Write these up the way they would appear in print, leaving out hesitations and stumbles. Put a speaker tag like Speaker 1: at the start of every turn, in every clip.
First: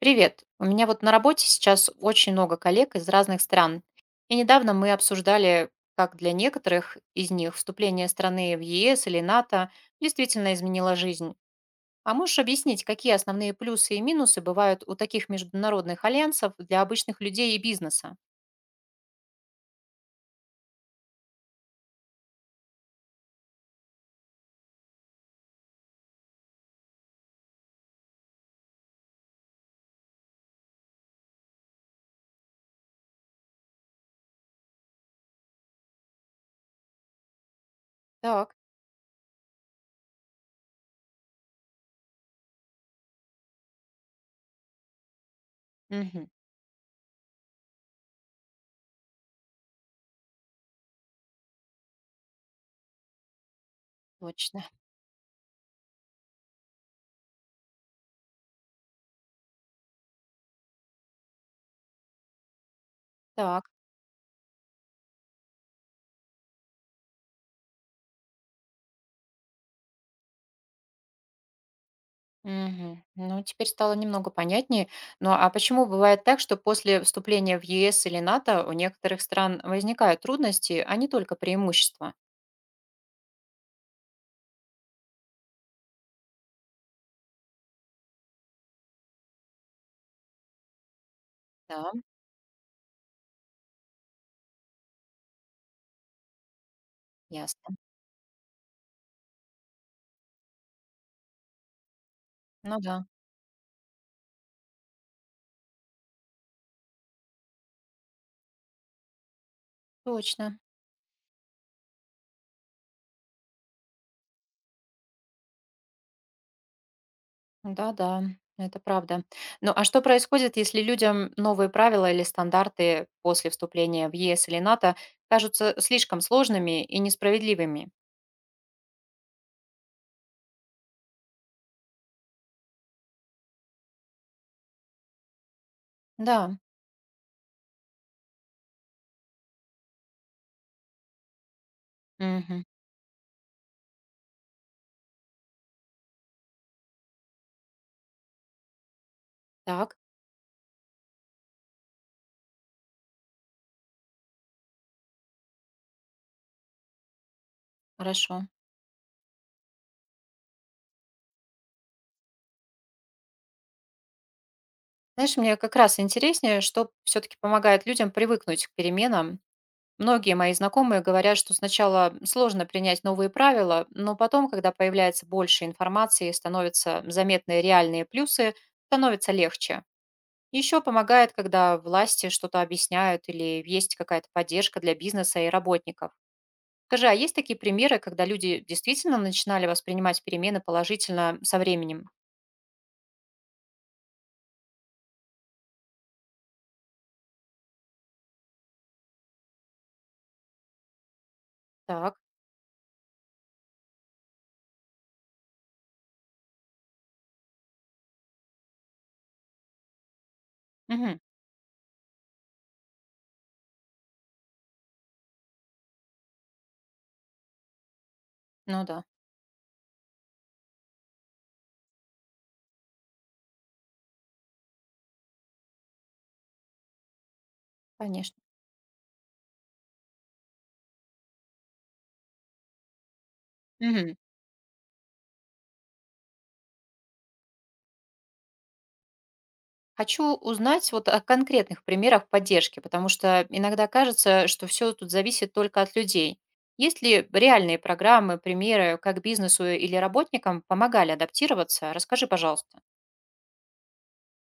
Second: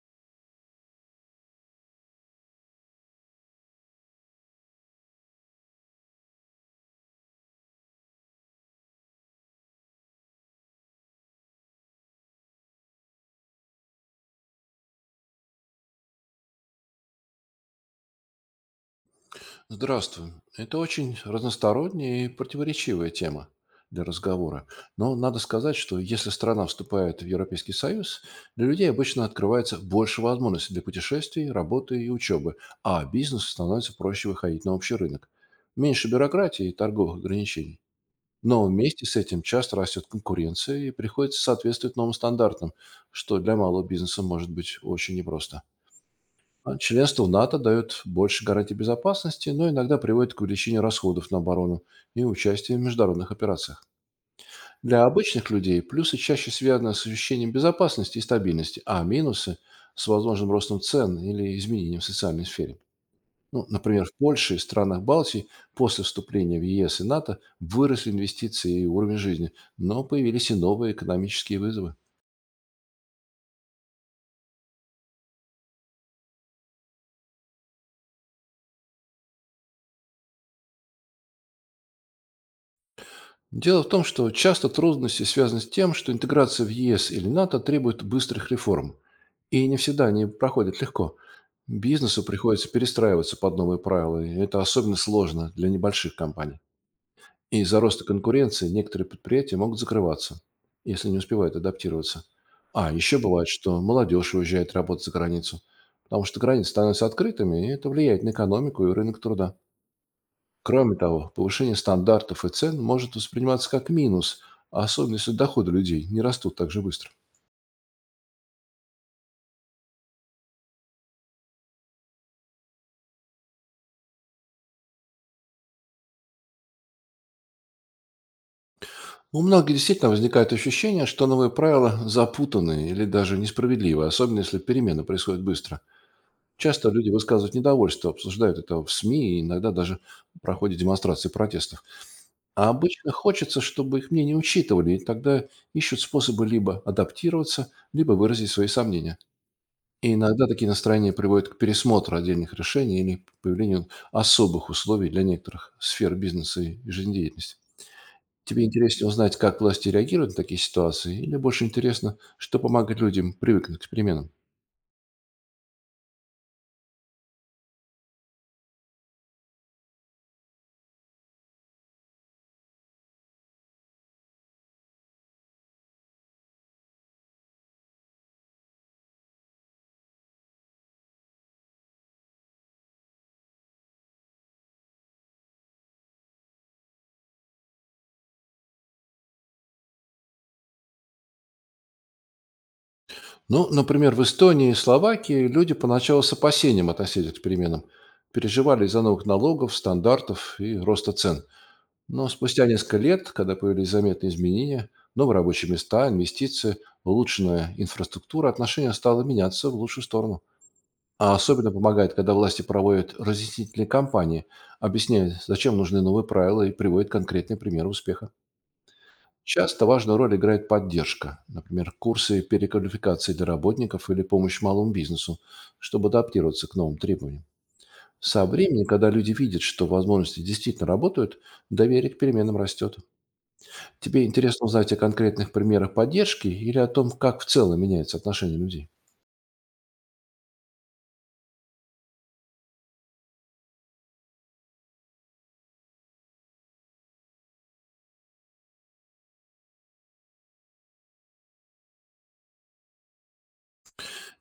Speaker 1: Привет. У меня вот на работе сейчас очень много коллег из разных стран. И недавно мы обсуждали, как для некоторых из них вступление страны в ЕС или НАТО действительно изменило жизнь. А можешь объяснить, какие основные плюсы и минусы бывают у таких международных альянсов для обычных людей и бизнеса?
Speaker 2: Здравствуй. Это очень разносторонняя и противоречивая тема для разговора. Но надо сказать, что если страна вступает в Европейский Союз, для людей обычно открывается больше возможностей для путешествий, работы и учебы, а бизнесу становится проще выходить на общий рынок. Меньше бюрократии и торговых ограничений.
Speaker 1: Так.
Speaker 2: Но вместе с этим часто растет конкуренция и приходится соответствовать новым стандартам, что для малого бизнеса может быть очень непросто.
Speaker 1: Мгм.
Speaker 2: А членство в НАТО дает больше гарантий безопасности, но иногда приводит к увеличению расходов на оборону и участие в международных операциях.
Speaker 1: Точно.
Speaker 2: Для обычных людей плюсы чаще связаны с ощущением безопасности и стабильности, а минусы — с возможным ростом цен или изменением в социальной сфере.
Speaker 1: Так.
Speaker 2: Ну, например, в Польше и странах Балтии после вступления в ЕС и НАТО выросли инвестиции и уровень жизни, но появились и новые экономические вызовы.
Speaker 1: Мгм. Ну, теперь стало немного понятнее. Ну, а почему бывает так, что после вступления в ЕС или НАТО у некоторых стран возникают трудности, а не только преимущества?
Speaker 2: Дело в том, что часто трудности связаны с тем, что интеграция в ЕС или НАТО требует быстрых реформ. И не всегда они проходят легко.
Speaker 1: Да,
Speaker 2: Бизнесу приходится перестраиваться под новые правила, и это особенно сложно для небольших компаний. И
Speaker 1: ясно.
Speaker 2: из-за роста конкуренции некоторые предприятия могут закрываться, если не успевают адаптироваться.
Speaker 1: Ну
Speaker 2: А
Speaker 1: да,
Speaker 2: еще бывает, что молодежь уезжает работать за границу, потому что границы становятся открытыми, и это влияет на экономику и рынок труда.
Speaker 1: точно.
Speaker 2: Кроме того, повышение стандартов и цен может восприниматься как минус, особенно если доходы людей не растут так же быстро.
Speaker 1: Да-да, это правда. Ну, а что происходит, если людям новые правила или стандарты после вступления в ЕС или НАТО кажутся слишком сложными и несправедливыми?
Speaker 2: У многих действительно возникает ощущение, что новые правила запутаны или даже несправедливы, особенно если перемены происходят быстро.
Speaker 1: Да.
Speaker 2: Часто люди высказывают недовольство, обсуждают это в СМИ и иногда даже проходят демонстрации протестов.
Speaker 1: Мгм.
Speaker 2: А обычно хочется, чтобы их мнение учитывали, и тогда ищут способы либо адаптироваться, либо выразить свои сомнения.
Speaker 1: Так,
Speaker 2: И иногда такие настроения приводят к пересмотру отдельных решений или к появлению особых условий для некоторых сфер бизнеса и жизнедеятельности.
Speaker 1: хорошо.
Speaker 2: Тебе интереснее узнать, как власти реагируют на такие ситуации, или больше интересно, что помогает людям привыкнуть к переменам?
Speaker 1: Знаешь, мне как раз интереснее, что все-таки помогает людям привыкнуть к переменам. Многие мои знакомые говорят, что сначала сложно принять новые правила, но потом, когда появляется больше информации, становятся заметные реальные плюсы, становится легче. Еще помогает, когда власти что-то объясняют или есть какая-то поддержка для бизнеса и работников. Скажи, а есть такие примеры, когда люди действительно начинали воспринимать перемены положительно со временем?
Speaker 2: Ну, например, в Эстонии и Словакии люди поначалу с опасением относились к переменам, переживали из-за новых налогов, стандартов и роста цен.
Speaker 1: Так.
Speaker 2: Но спустя несколько лет, когда появились заметные изменения, новые рабочие места, инвестиции, улучшенная инфраструктура, отношение стало меняться в лучшую сторону.
Speaker 1: Мгм.
Speaker 2: А особенно помогает, когда власти проводят разъяснительные кампании, объясняют, зачем нужны новые правила и приводят конкретные примеры успеха.
Speaker 1: Ну да,
Speaker 2: Часто важную роль играет поддержка, например, курсы переквалификации для работников или помощь малому бизнесу, чтобы адаптироваться к новым требованиям.
Speaker 1: конечно.
Speaker 2: Со временем, когда люди видят, что возможности действительно работают, доверие к переменам растет.
Speaker 1: Мгм.
Speaker 2: Тебе интересно узнать о конкретных примерах поддержки или о том, как в целом меняется отношение людей?
Speaker 1: Хочу узнать вот о конкретных примерах поддержки, потому что иногда кажется, что все тут зависит только от людей. Есть ли реальные программы, примеры, как бизнесу или работникам помогали адаптироваться? Расскажи, пожалуйста.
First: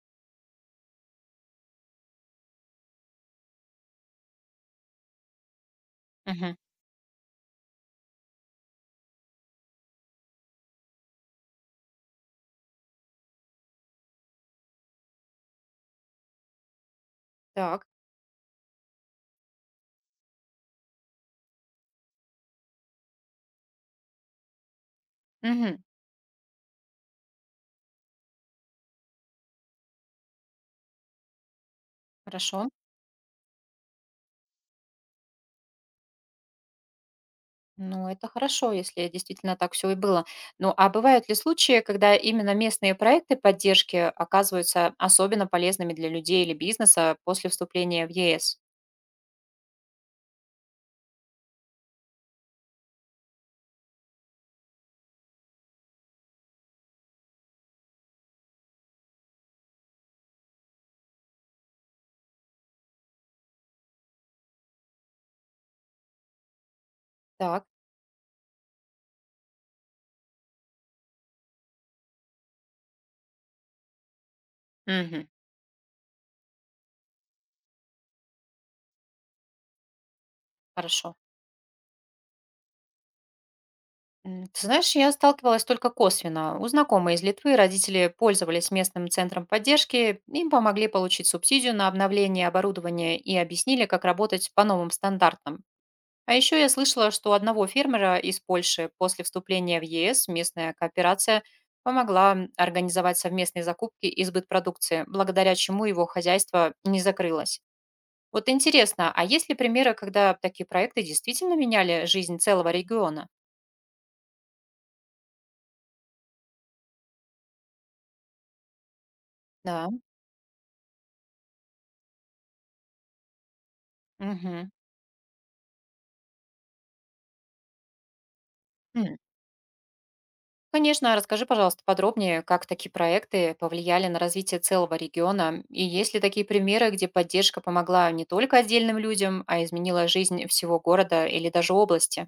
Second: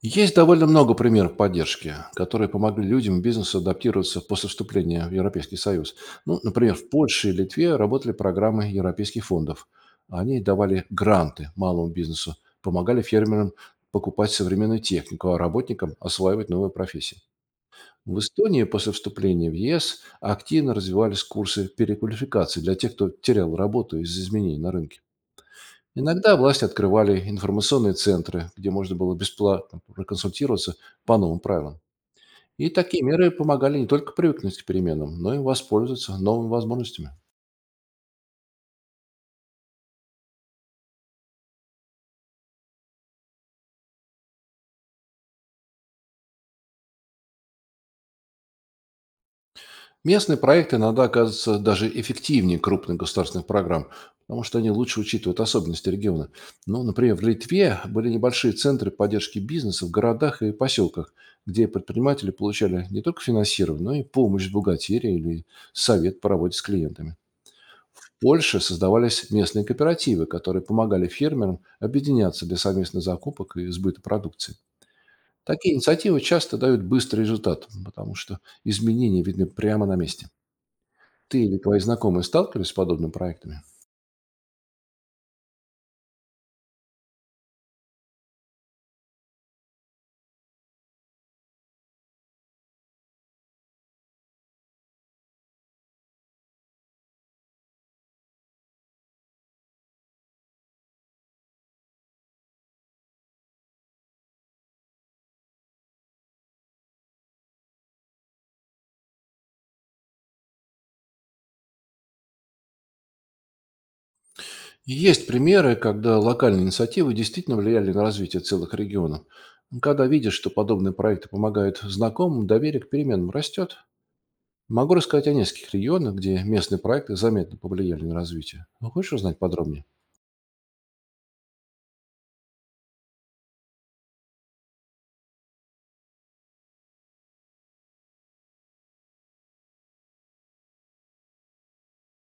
Speaker 2: Есть довольно много примеров поддержки, которые помогли людям и бизнесу адаптироваться после вступления в Европейский Союз. Ну,
Speaker 1: Мгм.
Speaker 2: например, в Польше и Литве работали программы европейских фондов. Они давали гранты малому бизнесу, помогали фермерам покупать современную технику, а работникам осваивать новые профессии.
Speaker 1: Так.
Speaker 2: В Эстонии после вступления в ЕС активно развивались курсы переквалификации для тех, кто терял работу из-за изменений на рынке.
Speaker 1: Мгм.
Speaker 2: Иногда власти открывали информационные центры, где можно было бесплатно проконсультироваться по новым правилам.
Speaker 1: Хорошо.
Speaker 2: И такие меры помогали не только привыкнуть к переменам, но и воспользоваться новыми возможностями.
Speaker 1: Ну, это хорошо, если действительно так все и было. Ну, а бывают ли случаи, когда именно местные проекты поддержки оказываются особенно полезными для людей или бизнеса после вступления в ЕС?
Speaker 2: Местные проекты иногда оказываются даже эффективнее крупных государственных программ, потому что они лучше учитывают особенности региона. Ну, например, в Литве были небольшие центры поддержки бизнеса в городах и поселках, где предприниматели получали не только финансирование, но и помощь в бухгалтерии или совет по работе с клиентами.
Speaker 1: Так.
Speaker 2: В Польше создавались местные кооперативы, которые помогали фермерам объединяться для совместных закупок и сбыта продукции.
Speaker 1: Мгм.
Speaker 2: Такие инициативы часто дают быстрый результат, потому что изменения видны прямо на месте.
Speaker 1: Хорошо.
Speaker 2: Ты или твои знакомые сталкивались с подобными проектами?
Speaker 1: Ты знаешь, я сталкивалась только косвенно. У знакомой из Литвы родители пользовались местным центром поддержки, им помогли получить субсидию на обновление оборудования и объяснили, как работать по новым стандартам. А еще я слышала, что у одного фермера из Польши после вступления в ЕС местная кооперация помогла организовать совместные закупки и сбыт продукции, благодаря чему его хозяйство не закрылось. Вот интересно, а есть ли примеры, когда такие проекты действительно меняли жизнь целого региона?
Speaker 2: Есть примеры, когда локальные инициативы действительно влияли на развитие целых регионов.
Speaker 1: Да.
Speaker 2: Когда видишь, что подобные проекты помогают знакомым, доверие к переменам растет.
Speaker 1: Мгм.
Speaker 2: Могу рассказать о нескольких регионах, где местные проекты заметно повлияли на развитие. Ну, хочешь
Speaker 1: М,
Speaker 2: узнать подробнее?
Speaker 1: Конечно, расскажи, пожалуйста, подробнее, как такие проекты повлияли на развитие целого региона, и есть ли такие примеры, где поддержка помогла не только отдельным людям, а изменила жизнь всего города или даже области?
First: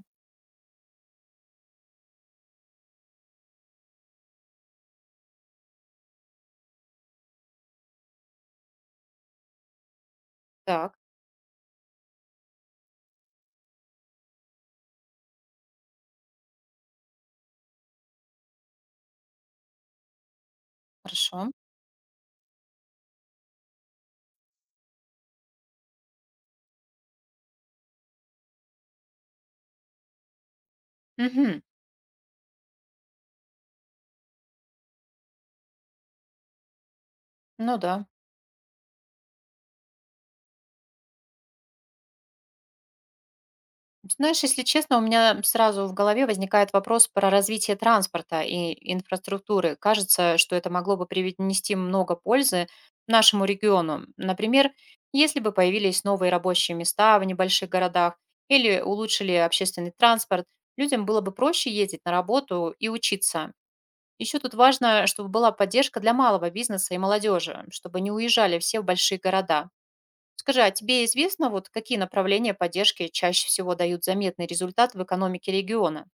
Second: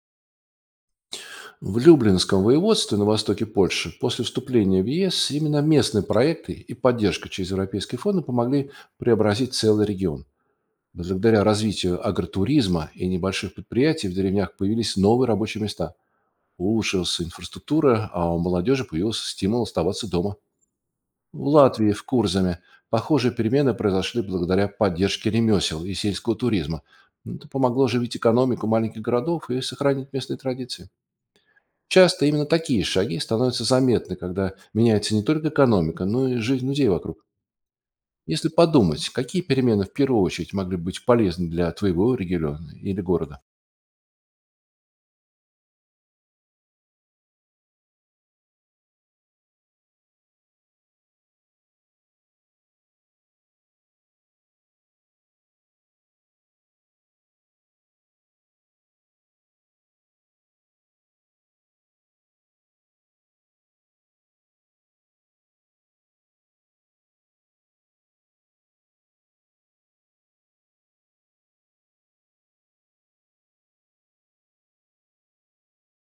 Speaker 2: В Люблинском воеводстве на востоке Польши после вступления в ЕС именно местные проекты и поддержка через европейские фонды помогли преобразить целый регион.
Speaker 1: Так,
Speaker 2: Благодаря развитию агротуризма и небольших предприятий в деревнях появились новые рабочие места. Улучшилась инфраструктура, а у молодежи появился стимул оставаться дома. В
Speaker 1: хорошо.
Speaker 2: Латвии, в Курзаме, похожие перемены произошли благодаря поддержке ремесел и сельского туризма. Это помогло оживить экономику маленьких городов и сохранить местные традиции.
Speaker 1: Мгм.
Speaker 2: Часто именно такие шаги становятся заметны, когда меняется не только экономика, но и жизнь людей вокруг.
Speaker 1: Ну да.
Speaker 2: Если подумать, какие перемены в первую очередь могли быть полезны для твоего региона или города?
Speaker 1: Знаешь, если честно, у меня сразу в голове возникает вопрос про развитие транспорта и инфраструктуры. Кажется, что это могло бы принести много пользы нашему региону. Например, если бы появились новые рабочие места в небольших городах или улучшили общественный транспорт, людям было бы проще ездить на работу и учиться. Еще тут важно, чтобы была поддержка для малого бизнеса и молодежи, чтобы не уезжали все в большие города. Скажи, а тебе известно, вот какие направления поддержки чаще всего дают заметный результат в экономике региона?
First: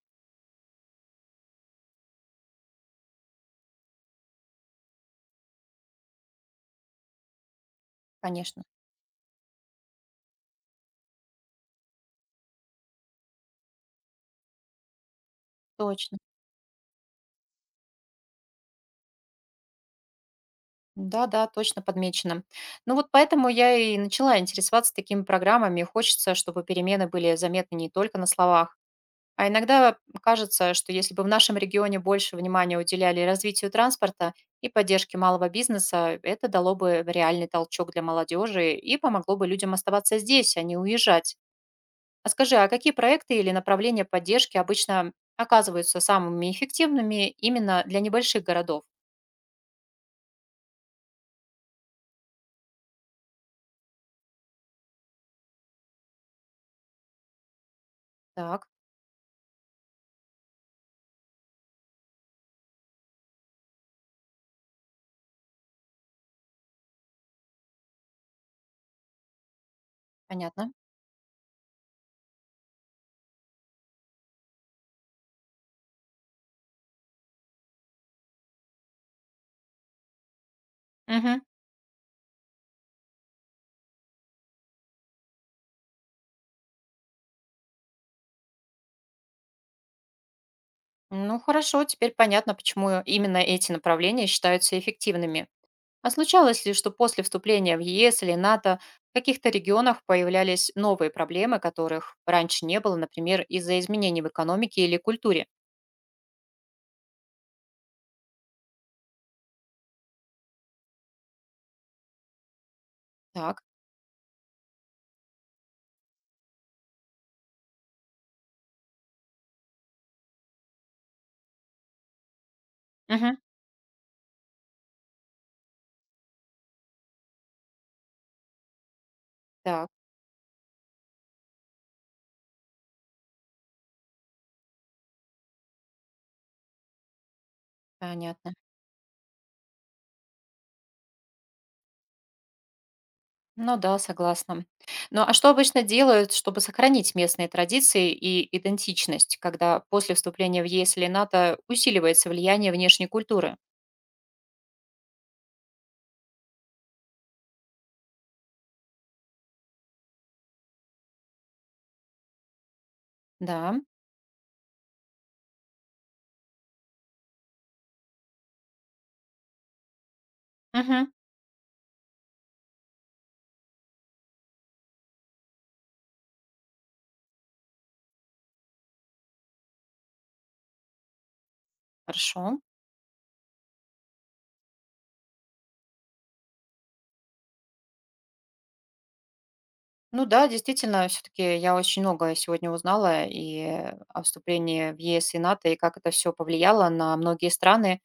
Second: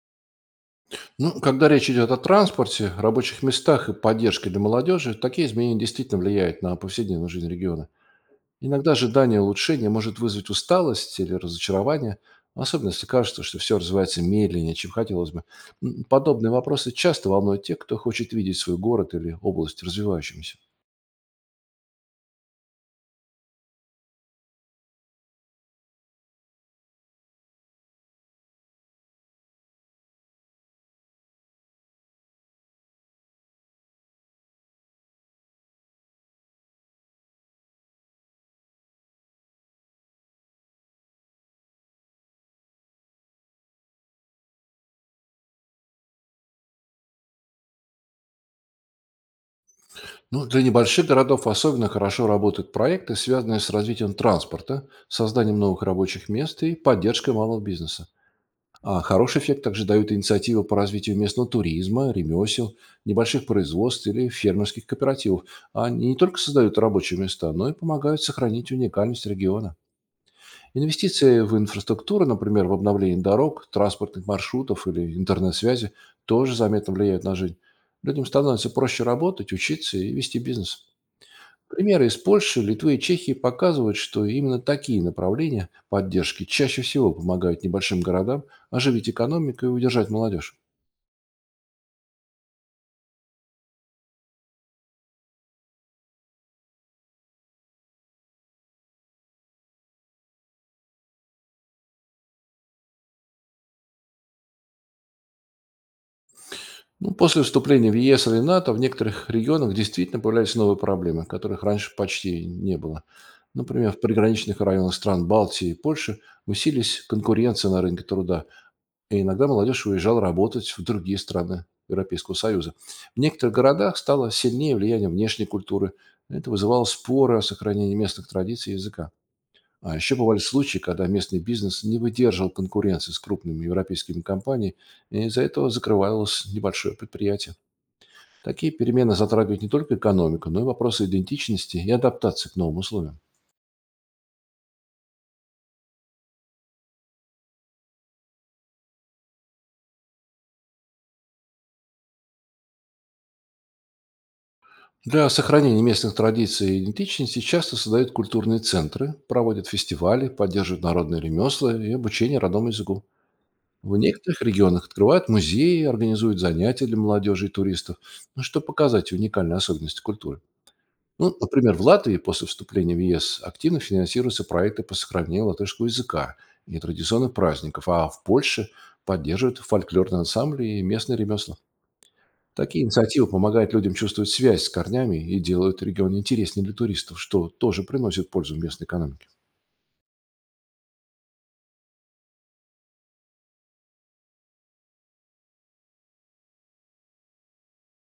Speaker 2: Ну, когда речь идет о транспорте, рабочих местах и поддержке для молодежи, такие изменения действительно влияют на повседневную жизнь региона.
Speaker 1: Конечно,
Speaker 2: Иногда ожидание улучшения может вызвать усталость или разочарование, особенно если кажется, что все развивается медленнее, чем хотелось бы.
Speaker 1: точно.
Speaker 2: Подобные вопросы часто волнуют тех, кто хочет видеть свой город или область развивающимся.
Speaker 1: Да-да, точно подмечено. Ну вот поэтому я и начала интересоваться такими программами. Хочется, чтобы перемены были заметны не только на словах. А иногда кажется, что если бы в нашем регионе больше внимания уделяли развитию транспорта и поддержке малого бизнеса, это дало бы реальный толчок для молодежи и помогло бы людям оставаться здесь, а не уезжать. А скажи, а какие проекты или направления поддержки обычно оказываются самыми эффективными именно для небольших городов?
Speaker 2: Ну, для небольших городов особенно хорошо работают проекты, связанные с развитием транспорта, созданием новых рабочих мест и поддержкой малого бизнеса.
Speaker 1: Так,
Speaker 2: А хороший эффект также дают инициативы по развитию местного туризма, ремесел, небольших производств или фермерских кооперативов. Они не только создают рабочие места, но и помогают сохранить уникальность региона.
Speaker 1: понятно.
Speaker 2: Инвестиции в инфраструктуру, например, в обновление дорог, транспортных маршрутов или интернет-связи, тоже заметно влияют на жизнь. Людям становится проще работать, учиться и вести бизнес.
Speaker 1: Мгм.
Speaker 2: Примеры из Польши, Литвы и Чехии показывают, что именно такие направления поддержки чаще всего помогают небольшим городам оживить экономику и удержать молодежь.
Speaker 1: Ну хорошо, теперь понятно, почему именно эти направления считаются эффективными. А случалось ли, что после вступления в ЕС или НАТО в каких-то регионах появлялись новые проблемы, которых раньше не было, например, из-за изменений в экономике или культуре?
Speaker 2: Ну, после вступления в ЕС или НАТО в некоторых регионах действительно появлялись новые проблемы, которых раньше почти не было.
Speaker 1: Так.
Speaker 2: Например, в приграничных районах стран Балтии и Польши усилились конкуренция на рынке труда, и иногда молодежь уезжала работать в другие страны Европейского Союза. В
Speaker 1: Мгм.
Speaker 2: некоторых городах стало сильнее влияние внешней культуры. Это вызывало споры о сохранении местных традиций и языка.
Speaker 1: Так,
Speaker 2: А еще бывали случаи, когда местный бизнес не выдерживал конкуренции с крупными европейскими компаниями, и из-за этого закрывалось небольшое предприятие.
Speaker 1: понятно.
Speaker 2: Такие перемены затрагивают не только экономику, но и вопросы идентичности и адаптации к новым условиям.
Speaker 1: Ну да, согласна. Ну а что обычно делают, чтобы сохранить местные традиции и идентичность, когда после вступления в ЕС или НАТО усиливается влияние внешней культуры?
Speaker 2: Для сохранения местных традиций и идентичности часто создают культурные центры, проводят фестивали, поддерживают народные ремесла и обучение родному языку.
Speaker 1: Да,
Speaker 2: В некоторых регионах открывают музеи, организуют занятия для молодежи и туристов, ну, чтобы показать уникальные особенности культуры.
Speaker 1: мгм.
Speaker 2: Ну, например, в Латвии после вступления в ЕС активно финансируются проекты по сохранению латышского языка и традиционных праздников, а в Польше поддерживают фольклорные ансамбли и местные ремесла.
Speaker 1: Хорошо.
Speaker 2: Такие инициативы помогают людям чувствовать связь с корнями и делают регион интереснее для туристов, что тоже приносит пользу местной экономике.
Speaker 1: Ну да, действительно, все-таки я очень многое сегодня узнала и о вступлении в ЕС и НАТО, и как это все повлияло на многие страны,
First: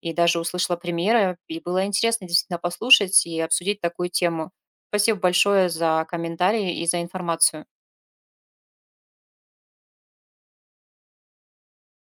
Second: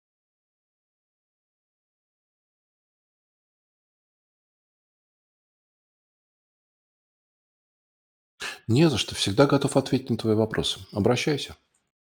Speaker 1: и даже услышала примеры, и было интересно действительно послушать и обсудить такую тему. Спасибо большое за комментарии и за информацию.
Speaker 2: Не за что. Всегда готов ответить на твои вопросы. Обращайся.